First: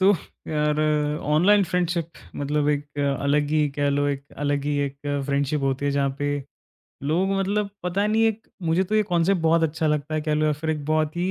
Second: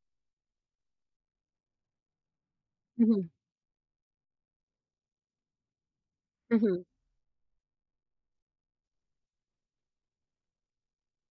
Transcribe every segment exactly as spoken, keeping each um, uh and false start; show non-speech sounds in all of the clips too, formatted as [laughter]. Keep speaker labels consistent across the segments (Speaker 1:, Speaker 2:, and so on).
Speaker 1: तो यार, online friendship मतलब एक अ,
Speaker 2: हुँ,
Speaker 1: अलग ही कह लो, एक अलग ही एक फ्रेंडशिप होती है जहाँ पे
Speaker 2: हुँ, हुँ,
Speaker 1: लोग मतलब पता नहीं, एक मुझे तो ये कॉन्सेप्ट बहुत अच्छा लगता है कह लो, या फिर एक बहुत ही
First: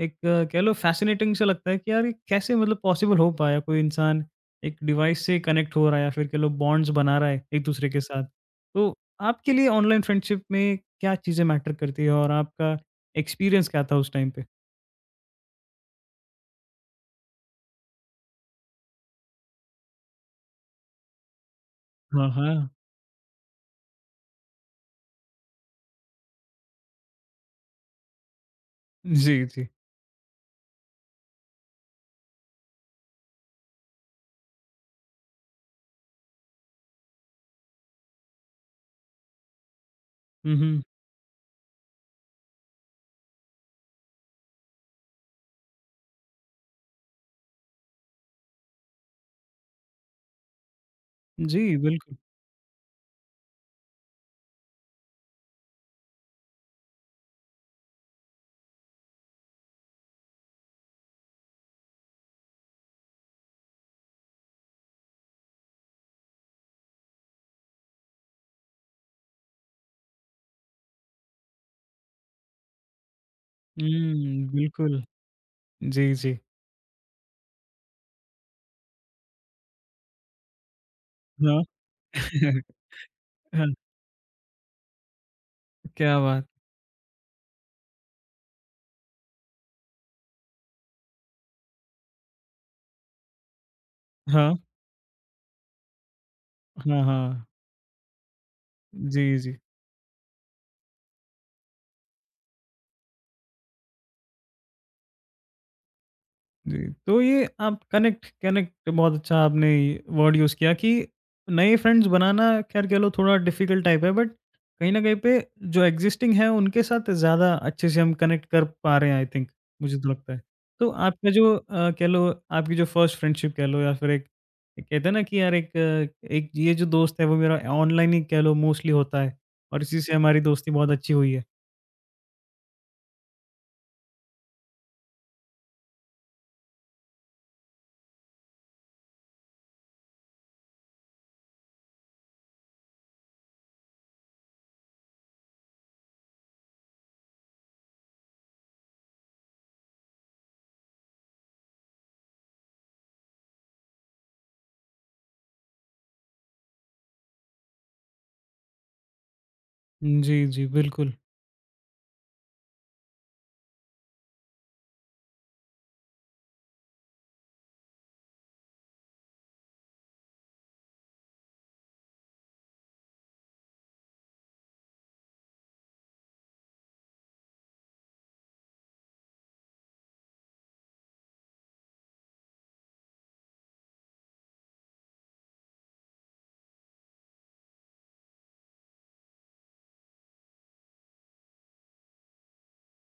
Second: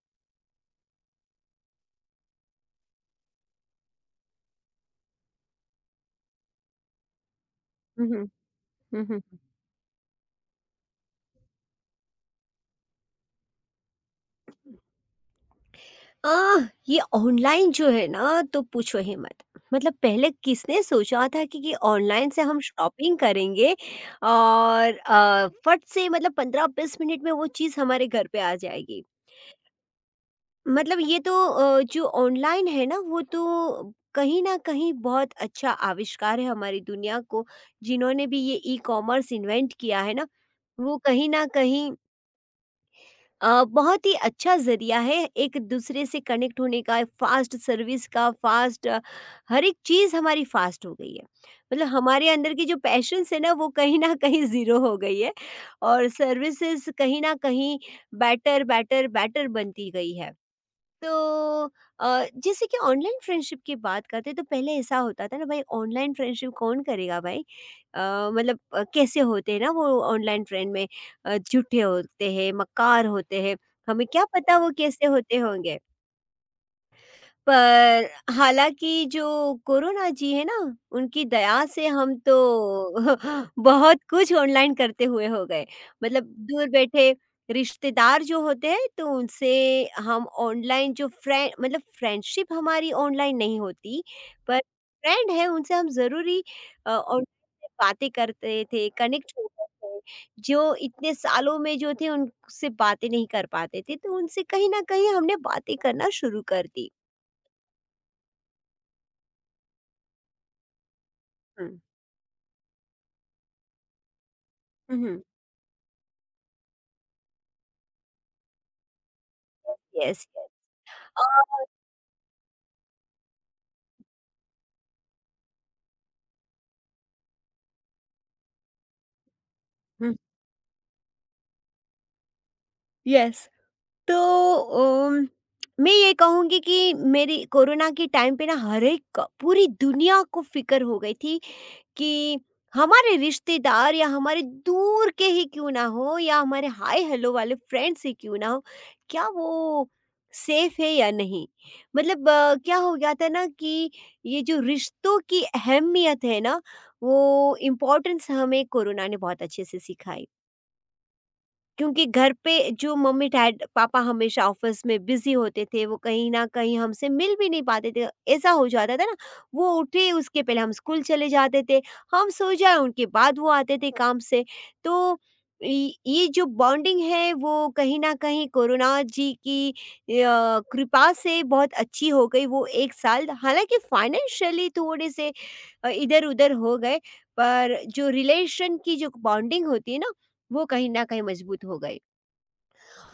Speaker 1: एक अ, कह लो फैसिनेटिंग सा लगता है कि यार, ये कैसे मतलब पॉसिबल हो पाया? कोई इंसान एक डिवाइस से कनेक्ट हो रहा है या फिर कह लो बॉन्ड्स बना रहा है एक दूसरे के
Speaker 2: हुँ,
Speaker 1: साथ।
Speaker 2: हुँ,
Speaker 1: तो
Speaker 2: हुँ, हुँ।
Speaker 1: आपके लिए ऑनलाइन फ्रेंडशिप में क्या चीज़ें मैटर करती है और आपका एक्सपीरियंस क्या था उस टाइम पे?
Speaker 2: आह! ये ऑनलाइन जो है ना तो पूछो ही मत। मतलब पहले किसने सोचा था कि ये
Speaker 1: हाँ,
Speaker 2: ऑनलाइन से
Speaker 1: हाँ।
Speaker 2: हम शॉपिंग करेंगे और अ, फट से मतलब पंद्रह बीस मिनट में वो चीज़ हमारे घर पे आ जाएगी।
Speaker 1: जी, जी।
Speaker 2: मतलब ये तो अ, जो ऑनलाइन है ना वो तो कहीं न कहीं बहुत अच्छा आविष्कार है हमारी दुनिया को। जिन्होंने भी ये ई-कॉमर्स इन्वेंट किया है ना,
Speaker 1: हम्म।
Speaker 2: वो कहीं न कहीं अ, बहुत ही अच्छा ज़रिया है एक दूसरे से कनेक्ट होने का, फास्ट सर्विस का। फास्ट हर एक चीज़ हमारी फास्ट हो गई है।
Speaker 1: जी,
Speaker 2: मतलब
Speaker 1: बिल्कुल।
Speaker 2: हमारे अंदर की जो पैशंस है ना वो कहीं ना कहीं ज़ीरो हो गई है और सर्विसेज कहीं ना कहीं बेटर बेटर बेटर बनती गई है। तो अ, जैसे कि ऑनलाइन फ्रेंडशिप की बात करते हैं, तो पहले ऐसा होता था ना, भाई ऑनलाइन फ्रेंडशिप कौन करेगा भाई। अ, मतलब अ, कैसे होते हैं ना वो ऑनलाइन ट्रेंड में, अ, झूठे होते हैं, मक्कार होते हैं, हमें क्या
Speaker 1: हुँ,
Speaker 2: पता वो
Speaker 1: बिल्कुल।
Speaker 2: कैसे होते होंगे।
Speaker 1: जी, जी।
Speaker 2: पर हालाँकि जो कोरोना जी है ना, उनकी
Speaker 1: हाँ।
Speaker 2: दया से हम तो
Speaker 1: [laughs]
Speaker 2: [laughs]
Speaker 1: हाँ,
Speaker 2: बहुत कुछ ऑनलाइन करते हुए हो गए।
Speaker 1: क्या
Speaker 2: मतलब
Speaker 1: बात!
Speaker 2: दूर बैठे रिश्तेदार जो होते हैं, तो उनसे हम ऑनलाइन जो फ्रें मतलब फ्रेंडशिप हमारी ऑनलाइन नहीं होती,
Speaker 1: हाँ,
Speaker 2: पर फ्रेंड है उनसे हम ज़रूरी अ,
Speaker 1: हाँ,
Speaker 2: ऑनलाइन
Speaker 1: हाँ।
Speaker 2: बातें करते थे, कनेक्ट
Speaker 1: जी, जी।
Speaker 2: होते थे। जो इतने सालों में जो थे, उनसे बातें नहीं कर पाते थे, तो उनसे कहीं न कहीं हमने बातें करना शुरू कर
Speaker 1: जी,
Speaker 2: दी।
Speaker 1: तो ये आप कनेक्ट कनेक्ट बहुत अच्छा आपने वर्ड यूज़ किया कि नए
Speaker 2: हुँ।
Speaker 1: फ्रेंड्स बनाना खैर कह लो थोड़ा डिफिकल्ट टाइप है, बट कहीं न कहीं
Speaker 2: हुँ।
Speaker 1: पे जो एग्ज़िस्टिंग है उनके साथ ज़्यादा अच्छे से हम कनेक्ट कर पा रहे हैं आई थिंक, मुझे तो
Speaker 2: यस,
Speaker 1: लगता है। तो आपका जो
Speaker 2: और
Speaker 1: अ, कह लो आपकी जो फर्स्ट फ्रेंडशिप कह लो, या फिर एक एक कहते हैं ना कि यार, एक अ, एक ये जो दोस्त है वो मेरा ऑनलाइन ही कह लो मोस्टली होता है और इसी से
Speaker 2: हुँ,
Speaker 1: हमारी दोस्ती बहुत अच्छी हुई है।
Speaker 2: यस। तो उम, मैं ये कहूँगी कि मेरी कोरोना के टाइम पे ना हर एक क- पूरी दुनिया को फ़िक्र हो गई थी कि हमारे रिश्तेदार या हमारे दूर के ही क्यों ना हो, या हमारे हाय हेलो वाले फ्रेंड्स ही क्यों ना हो, क्या वो सेफ है या नहीं? मतलब अ, क्या हो गया था ना कि ये जो रिश्तों की अहमियत है ना, वो इम्पोर्टेंस हमें कोरोना ने बहुत अच्छे से सिखाई।
Speaker 1: जी, जी, बिल्कुल।
Speaker 2: क्योंकि घर पे जो मम्मी डैड पापा हमेशा ऑफिस में बिजी होते थे, वो कहीं न कहीं हमसे मिल भी नहीं पाते थे, ऐसा हो जाता था ना। वो उठे उसके पहले हम स्कूल चले जाते थे, हम सो जाएँ उनके बाद वो आते थे काम से। तो इ ये जो बॉन्डिंग है वो कहीं न कहीं कोरोना जी की अ, कृपा से बहुत अच्छी हो गई वो एक साल। हालाँकि फाइनेंशियली थोड़े से अ, इधर-उधर हो गए, पर जो रिलेशन की जो बॉन्डिंग होती है ना वो कहीं न कहीं मजबूत हो गए।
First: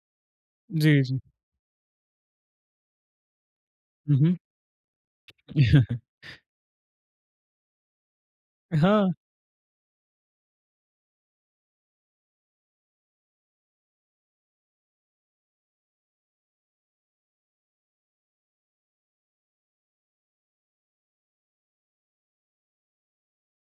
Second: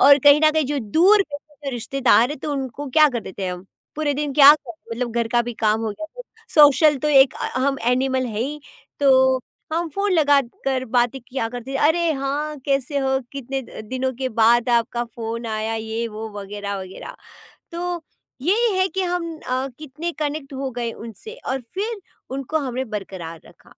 Speaker 2: और कहीं न कहीं जो
Speaker 1: जी, जी।
Speaker 2: दूर के जो रिश्तेदार हैं तो उनको क्या कर देते हैं हम, पूरे
Speaker 1: हुँ,
Speaker 2: दिन
Speaker 1: हुँ।
Speaker 2: क्या करें, मतलब घर का भी काम हो गया,
Speaker 1: [laughs]
Speaker 2: तो सोशल तो एक अ, हम एनिमल है ही,
Speaker 1: हाँ,
Speaker 2: तो हम फ़ोन लगाकर बातें किया करते थे, "अरे हाँ, कैसे हो? कितने द दिनों के बाद आपका फ़ोन आया?" ये वो वगैरह, वगैरह। तो यही है कि हम अ, कितने कनेक्ट हो गए उनसे और फिर उनको हमने बरकरार रखा।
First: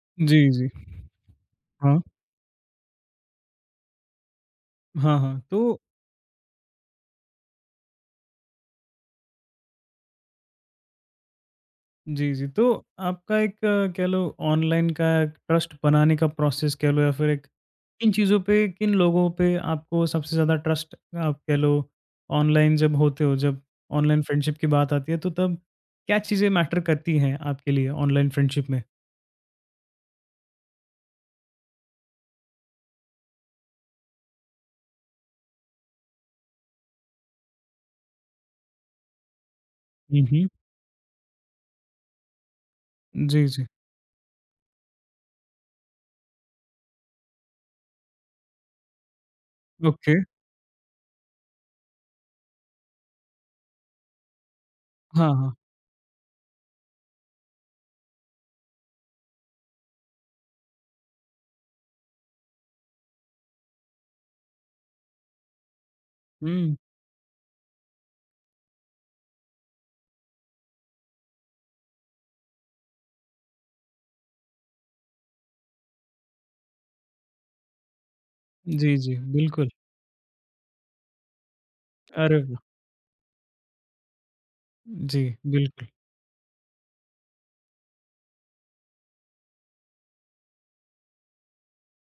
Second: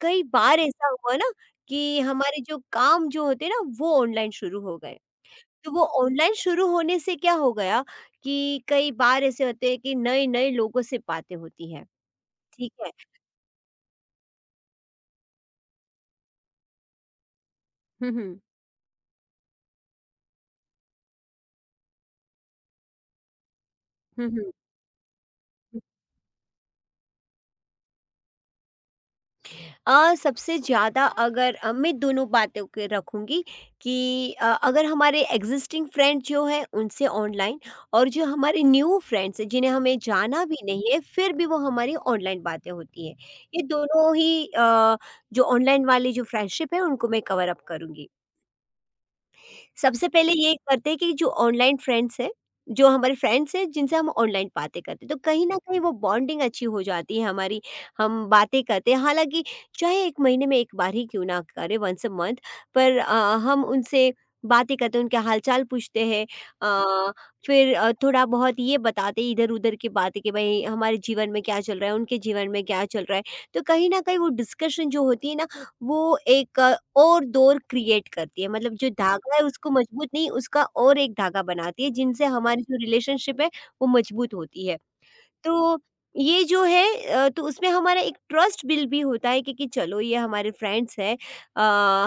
Speaker 2: कई
Speaker 1: जी,
Speaker 2: बार
Speaker 1: जी।
Speaker 2: ऐसा हुआ ना कि
Speaker 1: हाँ।
Speaker 2: हमारे जो काम जो होते हैं ना वो ऑनलाइन शुरू हो गए।
Speaker 1: हाँ, हाँ।
Speaker 2: तो
Speaker 1: तो
Speaker 2: वो ऑनलाइन शुरू होने से क्या हो गया कि कई बार ऐसे होते हैं कि नए-नए लोगों से बातें होती हैं,
Speaker 1: जी, जी। तो
Speaker 2: ठीक है?
Speaker 1: आपका एक अ, कह लो ऑनलाइन का ट्रस्ट बनाने का प्रोसेस कह लो, या फिर एक
Speaker 2: हुँ,
Speaker 1: किन चीज़ों
Speaker 2: हुँ।
Speaker 1: पे, किन लोगों पे आपको सबसे ज़्यादा ट्रस्ट? आप कह लो ऑनलाइन जब होते हो, जब ऑनलाइन
Speaker 2: हुँ, हुँ।
Speaker 1: फ्रेंडशिप की बात आती है तो तब क्या चीज़ें मैटर करती हैं आपके लिए ऑनलाइन फ्रेंडशिप में?
Speaker 2: अ, सबसे ज़्यादा अगर अ, मैं दोनों बातों के रखूँगी, कि अ, अगर हमारे एग्ज़िस्टिंग फ्रेंड जो हैं उनसे ऑनलाइन, और जो हमारे न्यू फ्रेंड्स हैं जिन्हें हमें
Speaker 1: हुँ,
Speaker 2: जाना
Speaker 1: हुँ।
Speaker 2: भी नहीं है फिर भी वो हमारी ऑनलाइन बातें होती हैं।
Speaker 1: जी,
Speaker 2: ये
Speaker 1: जी।
Speaker 2: दोनों ही अ, जो ऑनलाइन वाली जो फ्रेंडशिप है उनको मैं कवर अप करूँगी। सबसे
Speaker 1: ओके।
Speaker 2: पहले ये करते हैं कि जो ऑनलाइन फ्रेंड्स हैं, जो हमारे फ्रेंड्स हैं जिनसे हम ऑनलाइन बातें करते हैं, तो
Speaker 1: हाँ,
Speaker 2: कहीं
Speaker 1: हाँ।
Speaker 2: न कहीं वो बॉन्डिंग अच्छी हो जाती है हमारी, हम बातें करते हैं। हालाँकि चाहे एक महीने में एक बार ही क्यों ना करें, वन्स अ मंथ पर अ, हम उनसे बातें करते हैं, उनके हालचाल पूछते हैं।
Speaker 1: हुँ।
Speaker 2: अ, फिर अ, थोड़ा बहुत ये बताते हैं इधर-उधर की बातें, कि भई हमारे जीवन में क्या चल रहा है, उनके जीवन में क्या चल रहा है। तो कहीं न कहीं वो डिस्कशन जो होती है ना वो एक अ, और डोर क्रिएट करती है, मतलब जो
Speaker 1: जी, जी,
Speaker 2: धागा है
Speaker 1: बिल्कुल।
Speaker 2: उसको मजबूत नहीं, उसका और एक धागा बनाती है जिनसे
Speaker 1: अरे वाह!
Speaker 2: हमारी जो रिलेशनशिप है वो मजबूत होती है।
Speaker 1: जी,
Speaker 2: तो
Speaker 1: बिल्कुल।
Speaker 2: ये जो है अ, तो उसमें हमारा एक ट्रस्ट बिल्ड भी होता है क्योंकि चलो ये हमारे फ्रेंड्स हैं। अ,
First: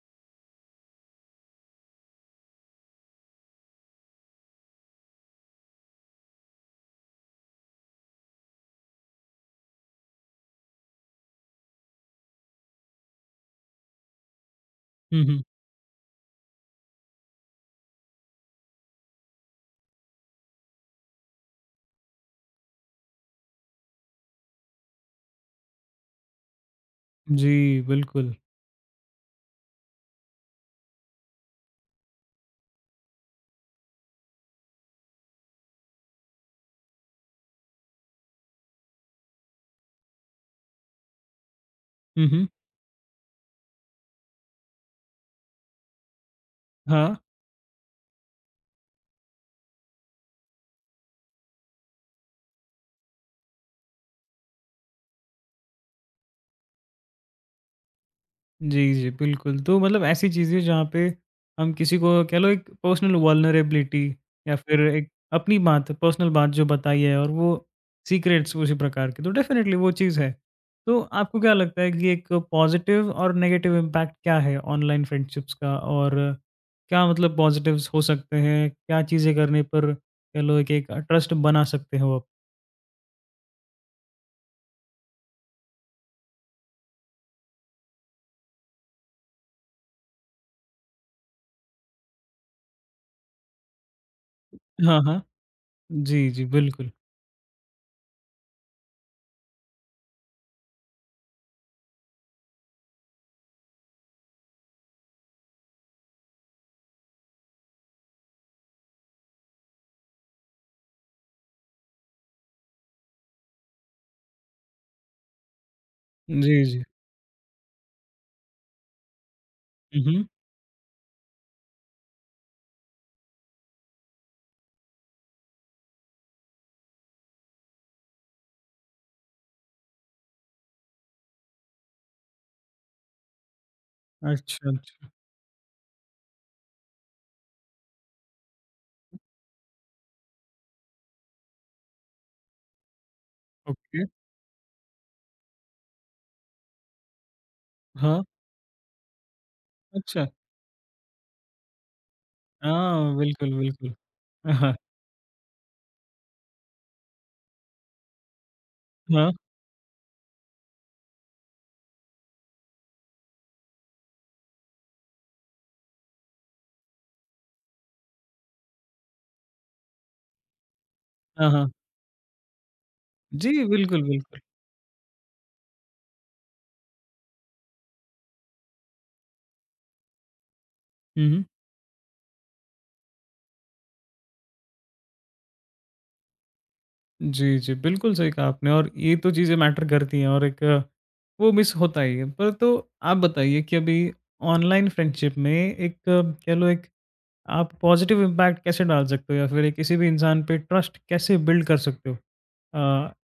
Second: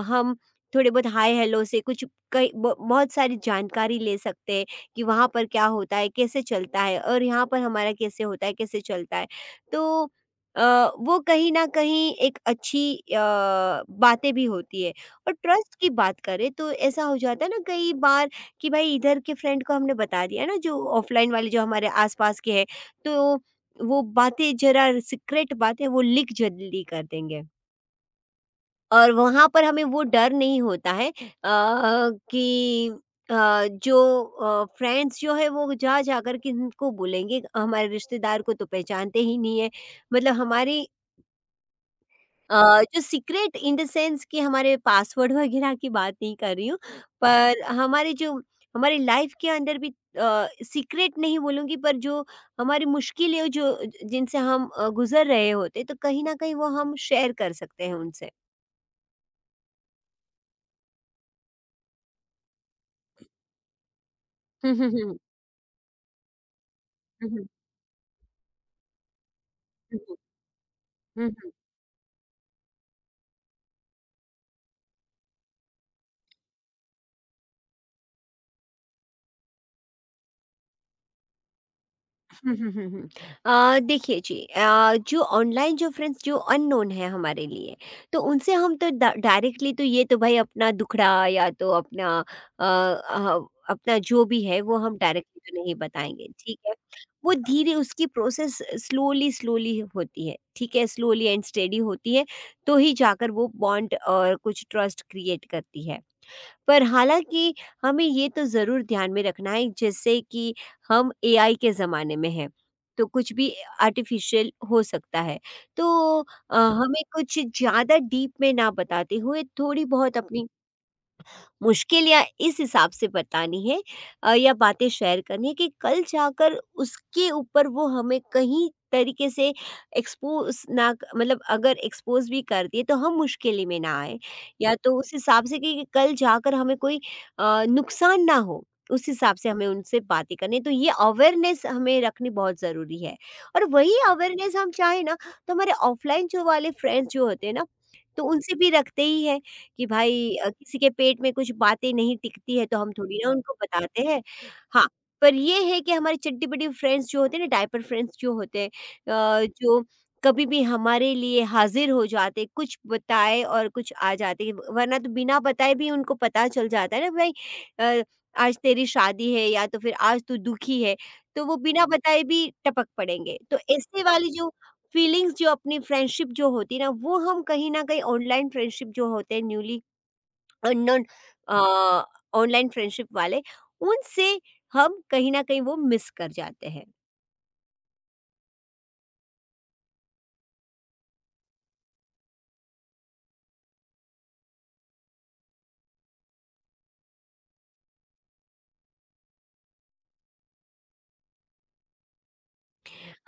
Speaker 2: हम थोड़े बहुत हाय हेलो से कुछ कई ब- बहुत सारी जानकारी ले सकते हैं कि वहाँ पर क्या होता है, कैसे चलता है, और यहाँ पर हमारा कैसे होता है, कैसे चलता है। तो अ, वो कहीं ना कहीं एक अच्छी अ, बातें भी होती है।
Speaker 1: हुँ,
Speaker 2: और
Speaker 1: हुँ।
Speaker 2: ट्रस्ट की बात करें तो ऐसा हो जाता है ना कई बार कि भाई इधर के फ्रेंड को हमने बता दिया ना, जो ऑफलाइन वाले जो हमारे आसपास के हैं, तो वो बातें, ज़रा सीक्रेट बातें, वो लीक जल्दी कर देंगे।
Speaker 1: जी, बिल्कुल।
Speaker 2: और वहाँ पर हमें वो डर नहीं होता है अ, कि अ, जो अ, फ्रेंड्स जो है वो जा जाकर किनको बोलेंगे, हमारे रिश्तेदार को तो पहचानते ही नहीं है। मतलब हमारी
Speaker 1: हुँ, हुँ।
Speaker 2: अ, जो सीक्रेट, इन द सेंस कि हमारे पासवर्ड वगैरह की बात नहीं कर रही हूँ,
Speaker 1: हाँ।
Speaker 2: पर हमारे जो, हमारी लाइफ के अंदर भी अ, सीक्रेट नहीं बोलूँगी पर जो हमारी मुश्किलें जो, जिनसे हम अ, गुज़र रहे होते, तो कहीं न कहीं वो हम शेयर कर सकते हैं उनसे।
Speaker 1: जी, जी, बिल्कुल। तो मतलब ऐसी चीज़ें जहाँ पे हम किसी को कह लो एक पर्सनल वल्नरेबिलिटी या
Speaker 2: हुँ,
Speaker 1: फिर
Speaker 2: हुँ,
Speaker 1: एक
Speaker 2: हुँ।
Speaker 1: अपनी बात, पर्सनल बात जो बताई है, और
Speaker 2: हुँ, हुँ।
Speaker 1: वो सीक्रेट्स उसी प्रकार के, तो डेफ़िनेटली वो
Speaker 2: हुँ, हुँ।
Speaker 1: चीज़ है। तो
Speaker 2: हुँ,
Speaker 1: आपको
Speaker 2: हुँ।
Speaker 1: क्या लगता है कि एक पॉज़िटिव और नेगेटिव इम्पैक्ट क्या है ऑनलाइन फ्रेंडशिप्स का? और क्या मतलब पॉज़िटिव्स हो सकते हैं? क्या चीज़ें करने पर कह लो एक एक ट्रस्ट बना सकते हो आप?
Speaker 2: हुँ, हुँ, हुँ, हुँ। अ, देखिए जी, अ, जो ऑनलाइन जो फ्रेंड्स जो अननोन है हमारे लिए, तो उनसे हम तो डा डायरेक्टली तो, ये तो भाई, अपना दुखड़ा या तो अपना अ, अ, अपना जो भी है वो हम
Speaker 1: हाँ, हाँ।
Speaker 2: डायरेक्टली तो नहीं बताएँगे,
Speaker 1: जी, जी,
Speaker 2: ठीक है।
Speaker 1: बिल्कुल।
Speaker 2: वो धीरे, उसकी प्रोसेस स्लोली स्लोली होती है, ठीक है, स्लोली एंड स्टेडी होती है, तो ही जाकर वो बॉन्ड और कुछ ट्रस्ट क्रिएट करती है। पर हालाँकि हमें ये तो ज़रूर ध्यान में रखना है, जैसे कि हम एआई के ज़माने में हैं, तो कुछ भी आर्टिफ़िशियल हो सकता है। तो अ,
Speaker 1: जी, जी।
Speaker 2: हमें कुछ ज़्यादा डीप में ना बताते हुए थोड़ी
Speaker 1: हुँ,
Speaker 2: बहुत
Speaker 1: हुँ।
Speaker 2: अपनी मुश्किल या इस हिसाब से बतानी है, अ, या बातें शेयर करनी है कि कल जाकर उसके ऊपर वो हमें कहीं तरीके से एक्सपोज ना क- मतलब अगर एक्सपोज भी कर दिए तो हम मुश्किल में ना आए,
Speaker 1: अच्छा,
Speaker 2: या तो
Speaker 1: अच्छा।
Speaker 2: उस हिसाब से, कि कल जाकर हमें कोई अ, नुकसान ना हो, उस हिसाब से हमें उनसे बातें करनी। तो ये अवेयरनेस हमें रखनी बहुत ज़रूरी है, और वही
Speaker 1: ओके।
Speaker 2: अवेयरनेस हम चाहें ना तो हमारे ऑफलाइन जो वाले फ्रेंड्स जो होते हैं ना,
Speaker 1: हाँ,
Speaker 2: तो उनसे भी रखते ही है, कि
Speaker 1: अच्छा।
Speaker 2: भाई अ, किसी के पेट में कुछ बातें नहीं टिकती है तो हम
Speaker 1: हाँ,
Speaker 2: थोड़ी ना
Speaker 1: बिल्कुल,
Speaker 2: उनको
Speaker 1: बिल्कुल।
Speaker 2: बताते हैं।
Speaker 1: हाँ,
Speaker 2: हाँ, पर ये है कि हमारे चड्डी-बड्डी फ्रेंड्स जो होते हैं ना, डायपर फ्रेंड्स जो होते हैं,
Speaker 1: हाँ,
Speaker 2: अ, जो कभी भी हमारे लिए हाज़िर हो जाते, कुछ बताए और कुछ, आ जाते। वरना तो बिना बताए भी उनको पता चल जाता है ना, भाई अ, आज तेरी शादी है या तो फिर आज तू दुखी है, तो
Speaker 1: हाँ,
Speaker 2: वो
Speaker 1: हाँ।
Speaker 2: बिना बताए भी टपक पड़ेंगे।
Speaker 1: जी,
Speaker 2: तो
Speaker 1: बिल्कुल,
Speaker 2: ऐसे वाली
Speaker 1: बिल्कुल।
Speaker 2: जो फीलिंग्स, जो अपनी फ्रेंडशिप जो होती है ना, वो हम कहीं न कहीं ऑनलाइन फ्रेंडशिप जो होते हैं न्यूली अननोन,
Speaker 1: हुँ, हुँ।
Speaker 2: अ, ऑनलाइन फ्रेंडशिप वाले, उनसे हम कहीं न कहीं वो मिस कर जाते हैं।
Speaker 1: जी, जी, बिल्कुल सही कहा आपने और ये तो चीज़ें मैटर करती हैं, और एक अ, वो मिस होता ही है। पर तो आप बताइए कि अभी ऑनलाइन फ्रेंडशिप में एक अ, कह लो एक आप पॉज़िटिव इम्पैक्ट कैसे डाल सकते हो या फिर एक किसी भी इंसान पे ट्रस्ट कैसे बिल्ड कर सकते हो? अ,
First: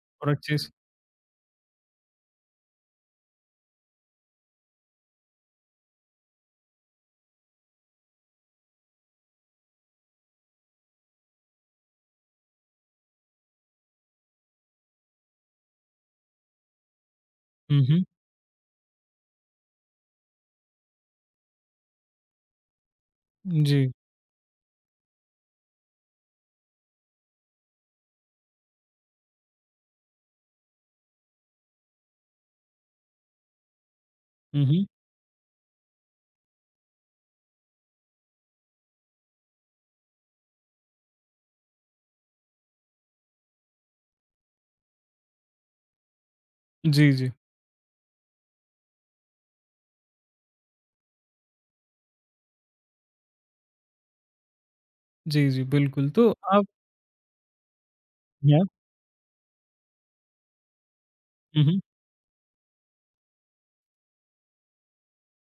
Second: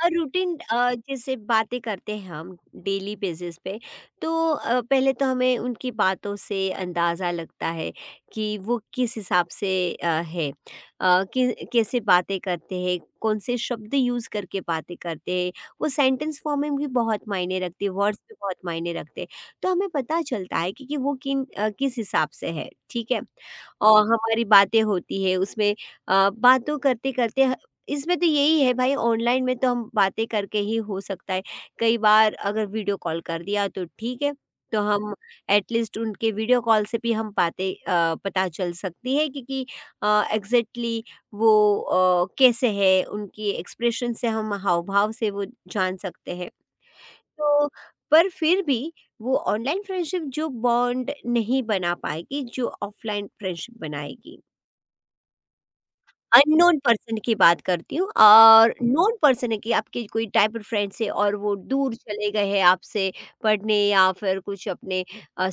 Speaker 2: और
Speaker 1: और अच्छे
Speaker 2: रूटीन
Speaker 1: से।
Speaker 2: अ, जैसे बातें करते हैं हम, डेली बेसिस पे, तो अ, पहले तो हमें उनकी बातों से अंदाज़ा लगता है कि वो किस हिसाब से अ, है, अ, कि कैसे बातें करते हैं, कौन से शब्द यूज़ करके बातें करते हैं, वो सेंटेंस फॉर्म में भी बहुत मायने
Speaker 1: हुँ,
Speaker 2: रखते हैं,
Speaker 1: हुँ।
Speaker 2: वर्ड्स भी बहुत मायने रखते हैं। तो हमें पता चलता है कि, कि वो किन अ, किस हिसाब से है, ठीक है।
Speaker 1: जी।
Speaker 2: और हमारी बातें होती है उसमें, अ, बातों करते करते, इसमें तो यही है भाई ऑनलाइन में तो हम बातें करके ही हो सकता है। कई बार अगर वीडियो कॉल कर दिया तो ठीक है,
Speaker 1: हुँ,
Speaker 2: तो
Speaker 1: हुँ।
Speaker 2: हम एटलीस्ट उनके वीडियो कॉल से भी हम बातें अ, पता चल सकती है, क्योंकि अ, एग्ज़ैक्टली वो अ, कैसे हैं, उनकी एक्सप्रेशन से, हम हाव-भाव से वो जान सकते हैं।
Speaker 1: जी, जी।
Speaker 2: तो पर फिर भी वो ऑनलाइन फ्रेंडशिप जो बॉन्ड नहीं बना पाएगी, जो ऑफलाइन फ्रेंडशिप बनाएगी।
Speaker 1: जी, जी, बिल्कुल। तो आप
Speaker 2: अननोन पर्सन की बात करती हूँ,
Speaker 1: या?
Speaker 2: और नोन पर्सन है कि आपके कोई डाइपर फ्रेंड से और वो
Speaker 1: हुँ, हुँ।
Speaker 2: दूर चले गए हैं आपसे पढ़ने या फिर कुछ अपने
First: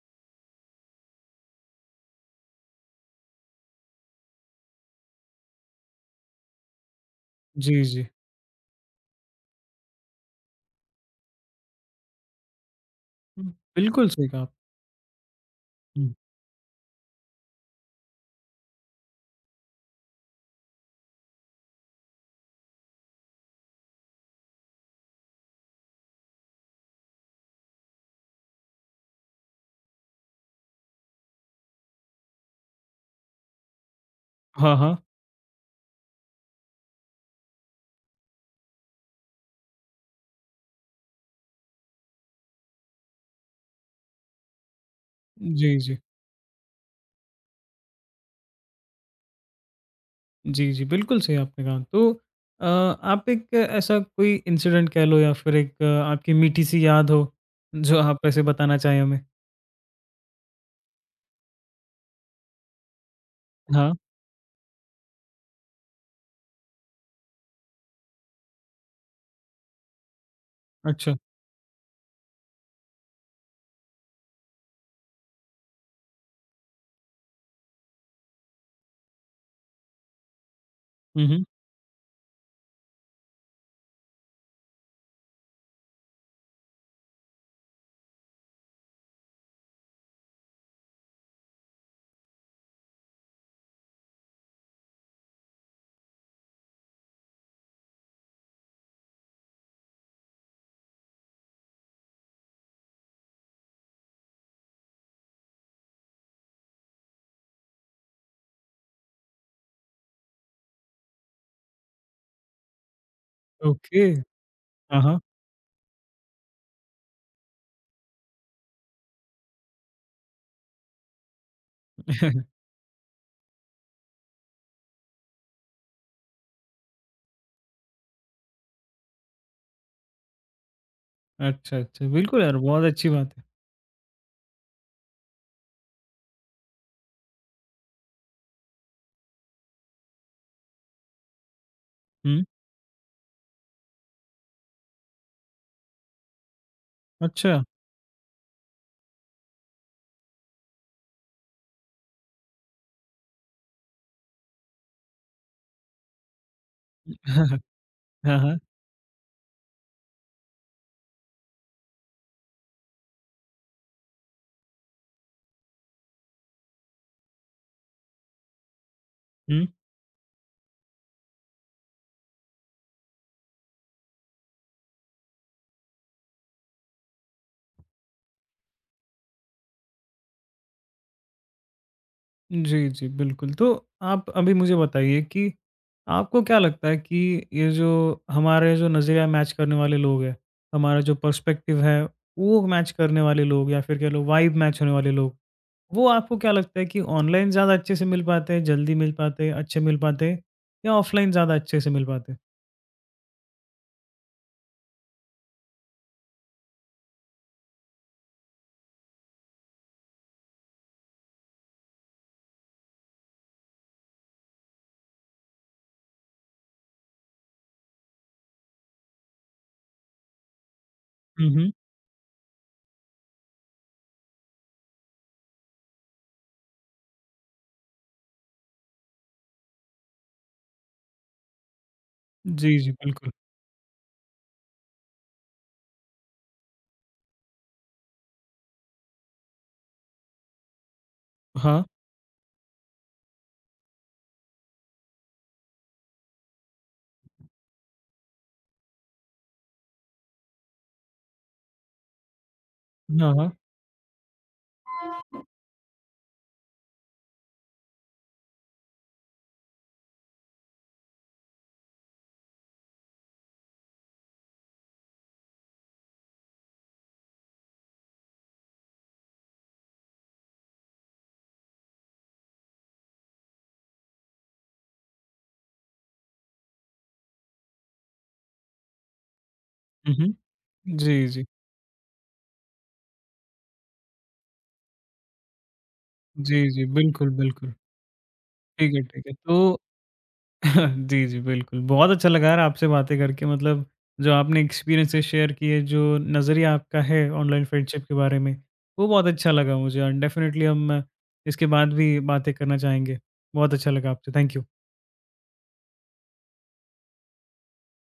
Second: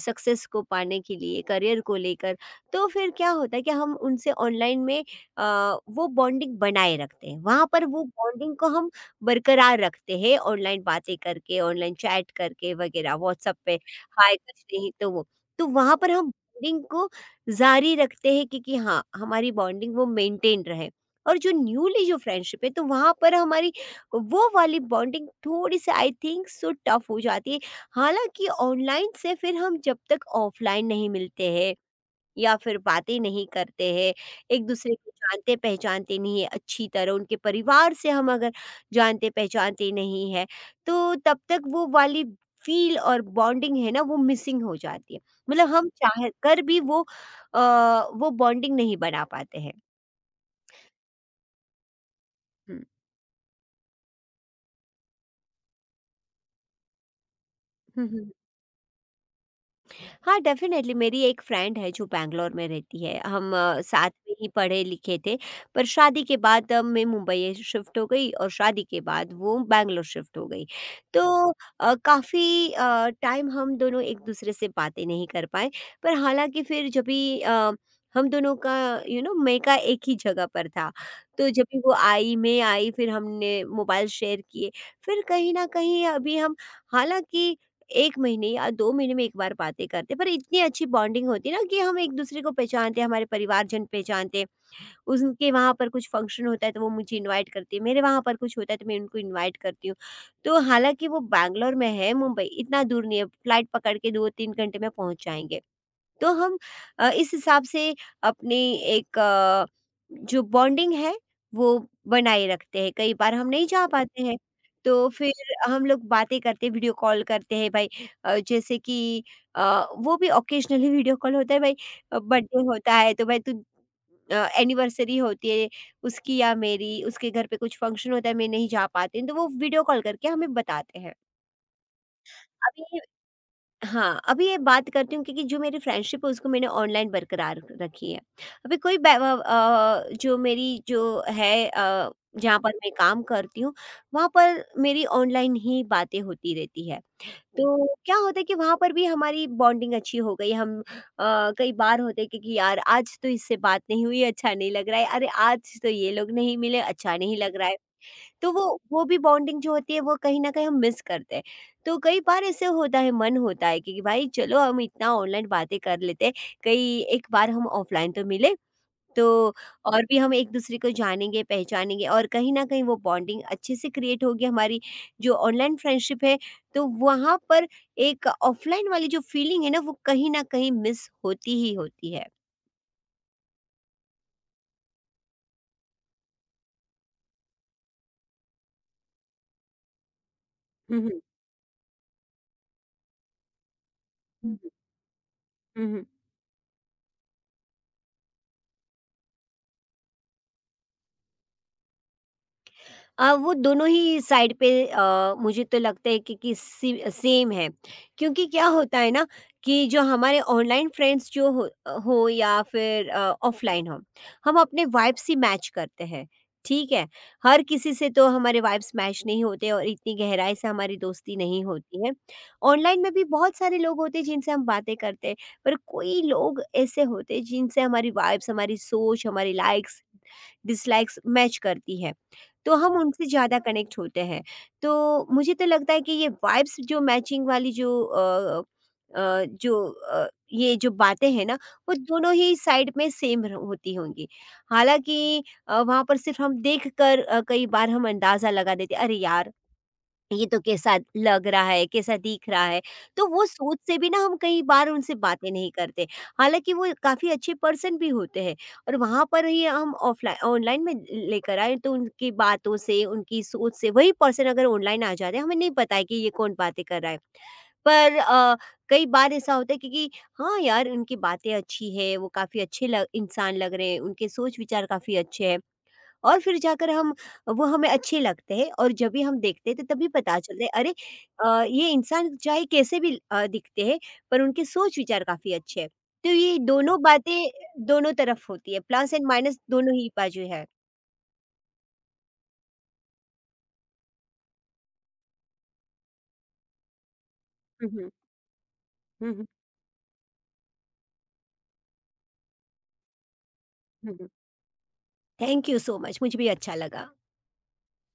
Speaker 2: सक्सेस को पाने के लिए, करियर को लेकर, तो फिर क्या होता है कि हम उनसे ऑनलाइन में अ, वो बॉन्डिंग बनाए रखते हैं, वहाँ
Speaker 1: जी,
Speaker 2: पर वो
Speaker 1: जी।
Speaker 2: बॉन्डिंग को हम बरकरार रखते हैं, ऑनलाइन बातें करके, ऑनलाइन चैट करके वगैरह,
Speaker 1: हुँ,
Speaker 2: व्हाट्सएप पे
Speaker 1: बिल्कुल सही
Speaker 2: हाय
Speaker 1: कहा आप।
Speaker 2: कुछ नहीं तो वो, तो वहाँ पर
Speaker 1: हुँ।
Speaker 2: हम बॉन्डिंग को जारी रखते हैं कि, कि हाँ हमारी बॉन्डिंग वो मेंटेन रहे, और जो न्यूली जो फ्रेंडशिप है तो वहाँ पर हमारी वो वाली बॉन्डिंग थोड़ी सी आई थिंक सो टफ हो जाती है। हालांकि ऑनलाइन से फिर हम जब तक ऑफलाइन नहीं मिलते हैं या फिर बातें नहीं करते हैं, एक
Speaker 1: हाँ,
Speaker 2: दूसरे
Speaker 1: हाँ।
Speaker 2: को जानते पहचानते नहीं है अच्छी तरह, उनके परिवार से हम अगर जानते पहचानते नहीं है, तो तब तक वो वाली फ़ील और बॉन्डिंग है ना वो मिसिंग हो जाती है। मतलब
Speaker 1: जी,
Speaker 2: हम
Speaker 1: जी।
Speaker 2: चाह कर भी वो अ, वो बॉन्डिंग नहीं बना पाते हैं।
Speaker 1: जी, जी, बिल्कुल सही आपने कहा। तो अ, आप एक ऐसा कोई इंसिडेंट कह लो, या फिर एक अ, आपकी मीठी-सी याद हो, जो आप
Speaker 2: हुँ।
Speaker 1: ऐसे बताना चाहें हमें?
Speaker 2: हाँ डेफिनेटली मेरी एक फ्रेंड है जो बैंगलोर में रहती है। हम अ,
Speaker 1: हाँ,
Speaker 2: साथ में ही पढ़े लिखे थे, पर शादी के बाद अ, मैं मुंबई शिफ्ट हो गई और शादी के बाद वो बैंगलोर शिफ्ट हो गई।
Speaker 1: अच्छा।
Speaker 2: तो अ, काफी अ, टाइम हम दोनों एक दूसरे से बातें नहीं कर पाए। पर हालांकि फिर जब भी अ, हम दोनों का यू नो मैं का एक ही जगह पर था,
Speaker 1: हुँ, हुँ।
Speaker 2: तो जब भी वो आई मैं आई फिर हमने मोबाइल शेयर किए। फिर कहीं ना कहीं अभी हम हालांकि एक महीने या दो महीने में एक बार बातें करते, पर इतनी अच्छी बॉन्डिंग होती है ना कि हम एक दूसरे को पहचानते हैं, हमारे परिवारजन पहचानते हैं। उनके वहाँ पर कुछ फंक्शन होता है तो वो मुझे इनवाइट करती है, मेरे वहाँ पर कुछ होता है तो मैं उनको इनवाइट करती हूँ। तो हालाँकि वो बैंगलोर में है, मुंबई इतना दूर नहीं है, फ्लाइट पकड़ के दो-तीन घंटे में पहुँच जाएँगे। तो हम अ, इस हिसाब से अपनी एक अ, जो बॉन्डिंग है वो बनाए रखते हैं। कई बार हम नहीं जा
Speaker 1: ओके।
Speaker 2: पाते हैं,
Speaker 1: हाँ,
Speaker 2: तो
Speaker 1: हाँ।
Speaker 2: फिर हम लोग बातें करते हैं, वीडियो कॉल करते हैं भाई। अ, जैसे कि अ, वो भी ऑकेजनली वीडियो कॉल होता है भाई। अ, बर्थडे
Speaker 1: [laughs]
Speaker 2: होता है तो भाई तू अ, एनिवर्सरी होती है उसकी या मेरी, उसके घर पे कुछ फंक्शन होता है मैं नहीं जा पाती हूँ, तो वो वीडियो कॉल करके हमें बताते हैं।
Speaker 1: अच्छा, अच्छा। बिल्कुल यार, बहुत
Speaker 2: अभी
Speaker 1: अच्छी बात है।
Speaker 2: हाँ, अभी ये बात करती हूँ क्योंकि जो मेरी फ्रेंडशिप है उसको मैंने ऑनलाइन बरकरार रखी है। अभी कोई बै व अ, जो मेरी जो है अ,
Speaker 1: हुँ,
Speaker 2: जहाँ पर मैं काम करती हूँ, वहाँ पर मेरी ऑनलाइन ही बातें होती रहती है।
Speaker 1: अच्छा।
Speaker 2: तो क्या होता है कि वहाँ पर भी हमारी बॉन्डिंग अच्छी हो गई। हम अ, कई बार होते हैं कि कि यार आज तो इससे बात नहीं हुई, अच्छा नहीं लग रहा है। अरे आज तो ये लोग नहीं मिले, अच्छा नहीं लग
Speaker 1: [laughs]
Speaker 2: रहा है।
Speaker 1: हाँ,
Speaker 2: तो
Speaker 1: हाँ।
Speaker 2: वो वो भी बॉन्डिंग जो होती है वो कहीं न कहीं हम मिस करते हैं। तो कई बार ऐसे होता है मन होता है कि कि भाई चलो हम इतना ऑनलाइन बातें कर लेते हैं, कहीं एक बार हम ऑफलाइन तो मिले तो और भी हम एक-दूसरे को जानेंगे, पहचानेंगे और कहीं न कहीं वो बॉन्डिंग अच्छे से क्रिएट होगी हमारी। जो ऑनलाइन फ्रेंडशिप है, तो वहाँ पर एक ऑफलाइन वाली जो फीलिंग है ना वो कहीं न कहीं मिस होती ही होती है।
Speaker 1: जी, जी, बिल्कुल। तो आप अभी मुझे बताइए कि आपको क्या लगता है कि ये जो हमारे जो नज़रिया मैच करने वाले लोग हैं,
Speaker 2: हुँ,
Speaker 1: हमारा जो
Speaker 2: हुँ।
Speaker 1: पर्सपेक्टिव है, वो मैच करने वाले लोग या फिर कह लो वाइब
Speaker 2: हुँ, हुँ।
Speaker 1: मैच होने वाले लोग,
Speaker 2: हुँ, हुँ।
Speaker 1: वो आपको क्या लगता है कि ऑनलाइन ज़्यादा अच्छे से मिल पाते हैं, जल्दी मिल पाते हैं, अच्छे मिल पाते हैं, या ऑफ़लाइन ज़्यादा अच्छे से मिल पाते हैं?
Speaker 2: अ, वो दोनों ही साइड पे अ, मुझे तो लगता है कि, कि सी, सेम है, क्योंकि क्या होता है ना कि जो हमारे ऑनलाइन फ्रेंड्स जो हो, हो या फिर ऑफलाइन हो, हम अपने वाइब्स ही मैच करते हैं। ठीक है, हर किसी से तो हमारे वाइब्स मैच नहीं होते और इतनी गहराई से हमारी दोस्ती
Speaker 1: हुँ,
Speaker 2: नहीं
Speaker 1: हुँ।
Speaker 2: होती है। ऑनलाइन में भी बहुत सारे लोग होते हैं जिनसे हम बातें करते हैं, पर कोई लोग ऐसे होते हैं जिनसे हमारी वाइब्स हमारी सोच हमारी लाइक्स डिसलाइक्स मैच करती है। तो
Speaker 1: जी, जी,
Speaker 2: हम उनसे
Speaker 1: बिल्कुल।
Speaker 2: ज़्यादा कनेक्ट होते हैं। तो मुझे तो लगता है कि ये वाइब्स जो मैचिंग वाली जो अ अ, जो अ, ये जो बातें हैं ना,
Speaker 1: हाँ।
Speaker 2: वो दोनों ही साइड में सेम र होती होंगी। हालाँकि अ, वहाँ पर सिर्फ़ हम देख कर अ, कई बार हम अंदाज़ा लगा देते हैं, "अरे यार! ये तो कैसा लग रहा है, कैसा दिख रहा है, तो
Speaker 1: हाँ,
Speaker 2: वो
Speaker 1: हाँ।
Speaker 2: सोच से भी ना हम कई बार उनसे बातें नहीं करते। हालाँकि वो काफ़ी अच्छे पर्सन भी होते हैं और वहाँ पर ही हम ऑफ़लाइ ऑनलाइन में लेकर आए तो उनकी बातों से, उनकी सोच से वही पर्सन अगर ऑनलाइन आ जाते हैं, हमें नहीं पता है कि ये कौन बातें कर रहा है। पर अ, कई बार ऐसा होता है क्योंकि हाँ यार, उनकी बातें अच्छी है, वो काफ़ी अच्छे लग इंसान लग रहे हैं, उनके सोच-विचार काफ़ी अच्छे हैं। और फिर जाकर हम वो हमें अच्छे लगते हैं और जब भी हम देखते हैं तो तभी
Speaker 1: हुँ,
Speaker 2: पता
Speaker 1: हुँ।
Speaker 2: चलता है अरे
Speaker 1: जी, जी।
Speaker 2: अ, ये इंसान चाहे कैसे भी अ, दिखते हैं, पर उनके सोच विचार काफ़ी अच्छे हैं। तो ये
Speaker 1: जी, जी,
Speaker 2: दोनों
Speaker 1: बिल्कुल,
Speaker 2: बातें
Speaker 1: बिल्कुल।
Speaker 2: दोनों तरफ होती है,
Speaker 1: ठीक है,
Speaker 2: प्लस
Speaker 1: ठीक
Speaker 2: एंड
Speaker 1: है।
Speaker 2: माइनस
Speaker 1: तो
Speaker 2: दोनों ही बाजू है।
Speaker 1: [laughs] जी, जी, बिल्कुल। बहुत अच्छा लगा यार आपसे बातें करके, मतलब जो आपने एक्सपीरियंसेस शेयर किए, जो नज़रिया आपका है ऑनलाइन
Speaker 2: हुँ,
Speaker 1: फ्रेंडशिप
Speaker 2: हुँ।
Speaker 1: के बारे में, वो बहुत
Speaker 2: हुँ, हुँ। हुँ, हुँ।
Speaker 1: अच्छा लगा मुझे, और डेफ़िनेटली हम इसके बाद भी बातें करना चाहेंगे। बहुत अच्छा लगा
Speaker 2: हुँ, हुँ।
Speaker 1: आपसे। Thank you.
Speaker 2: Thank you so much मुझे भी अच्छा लगा।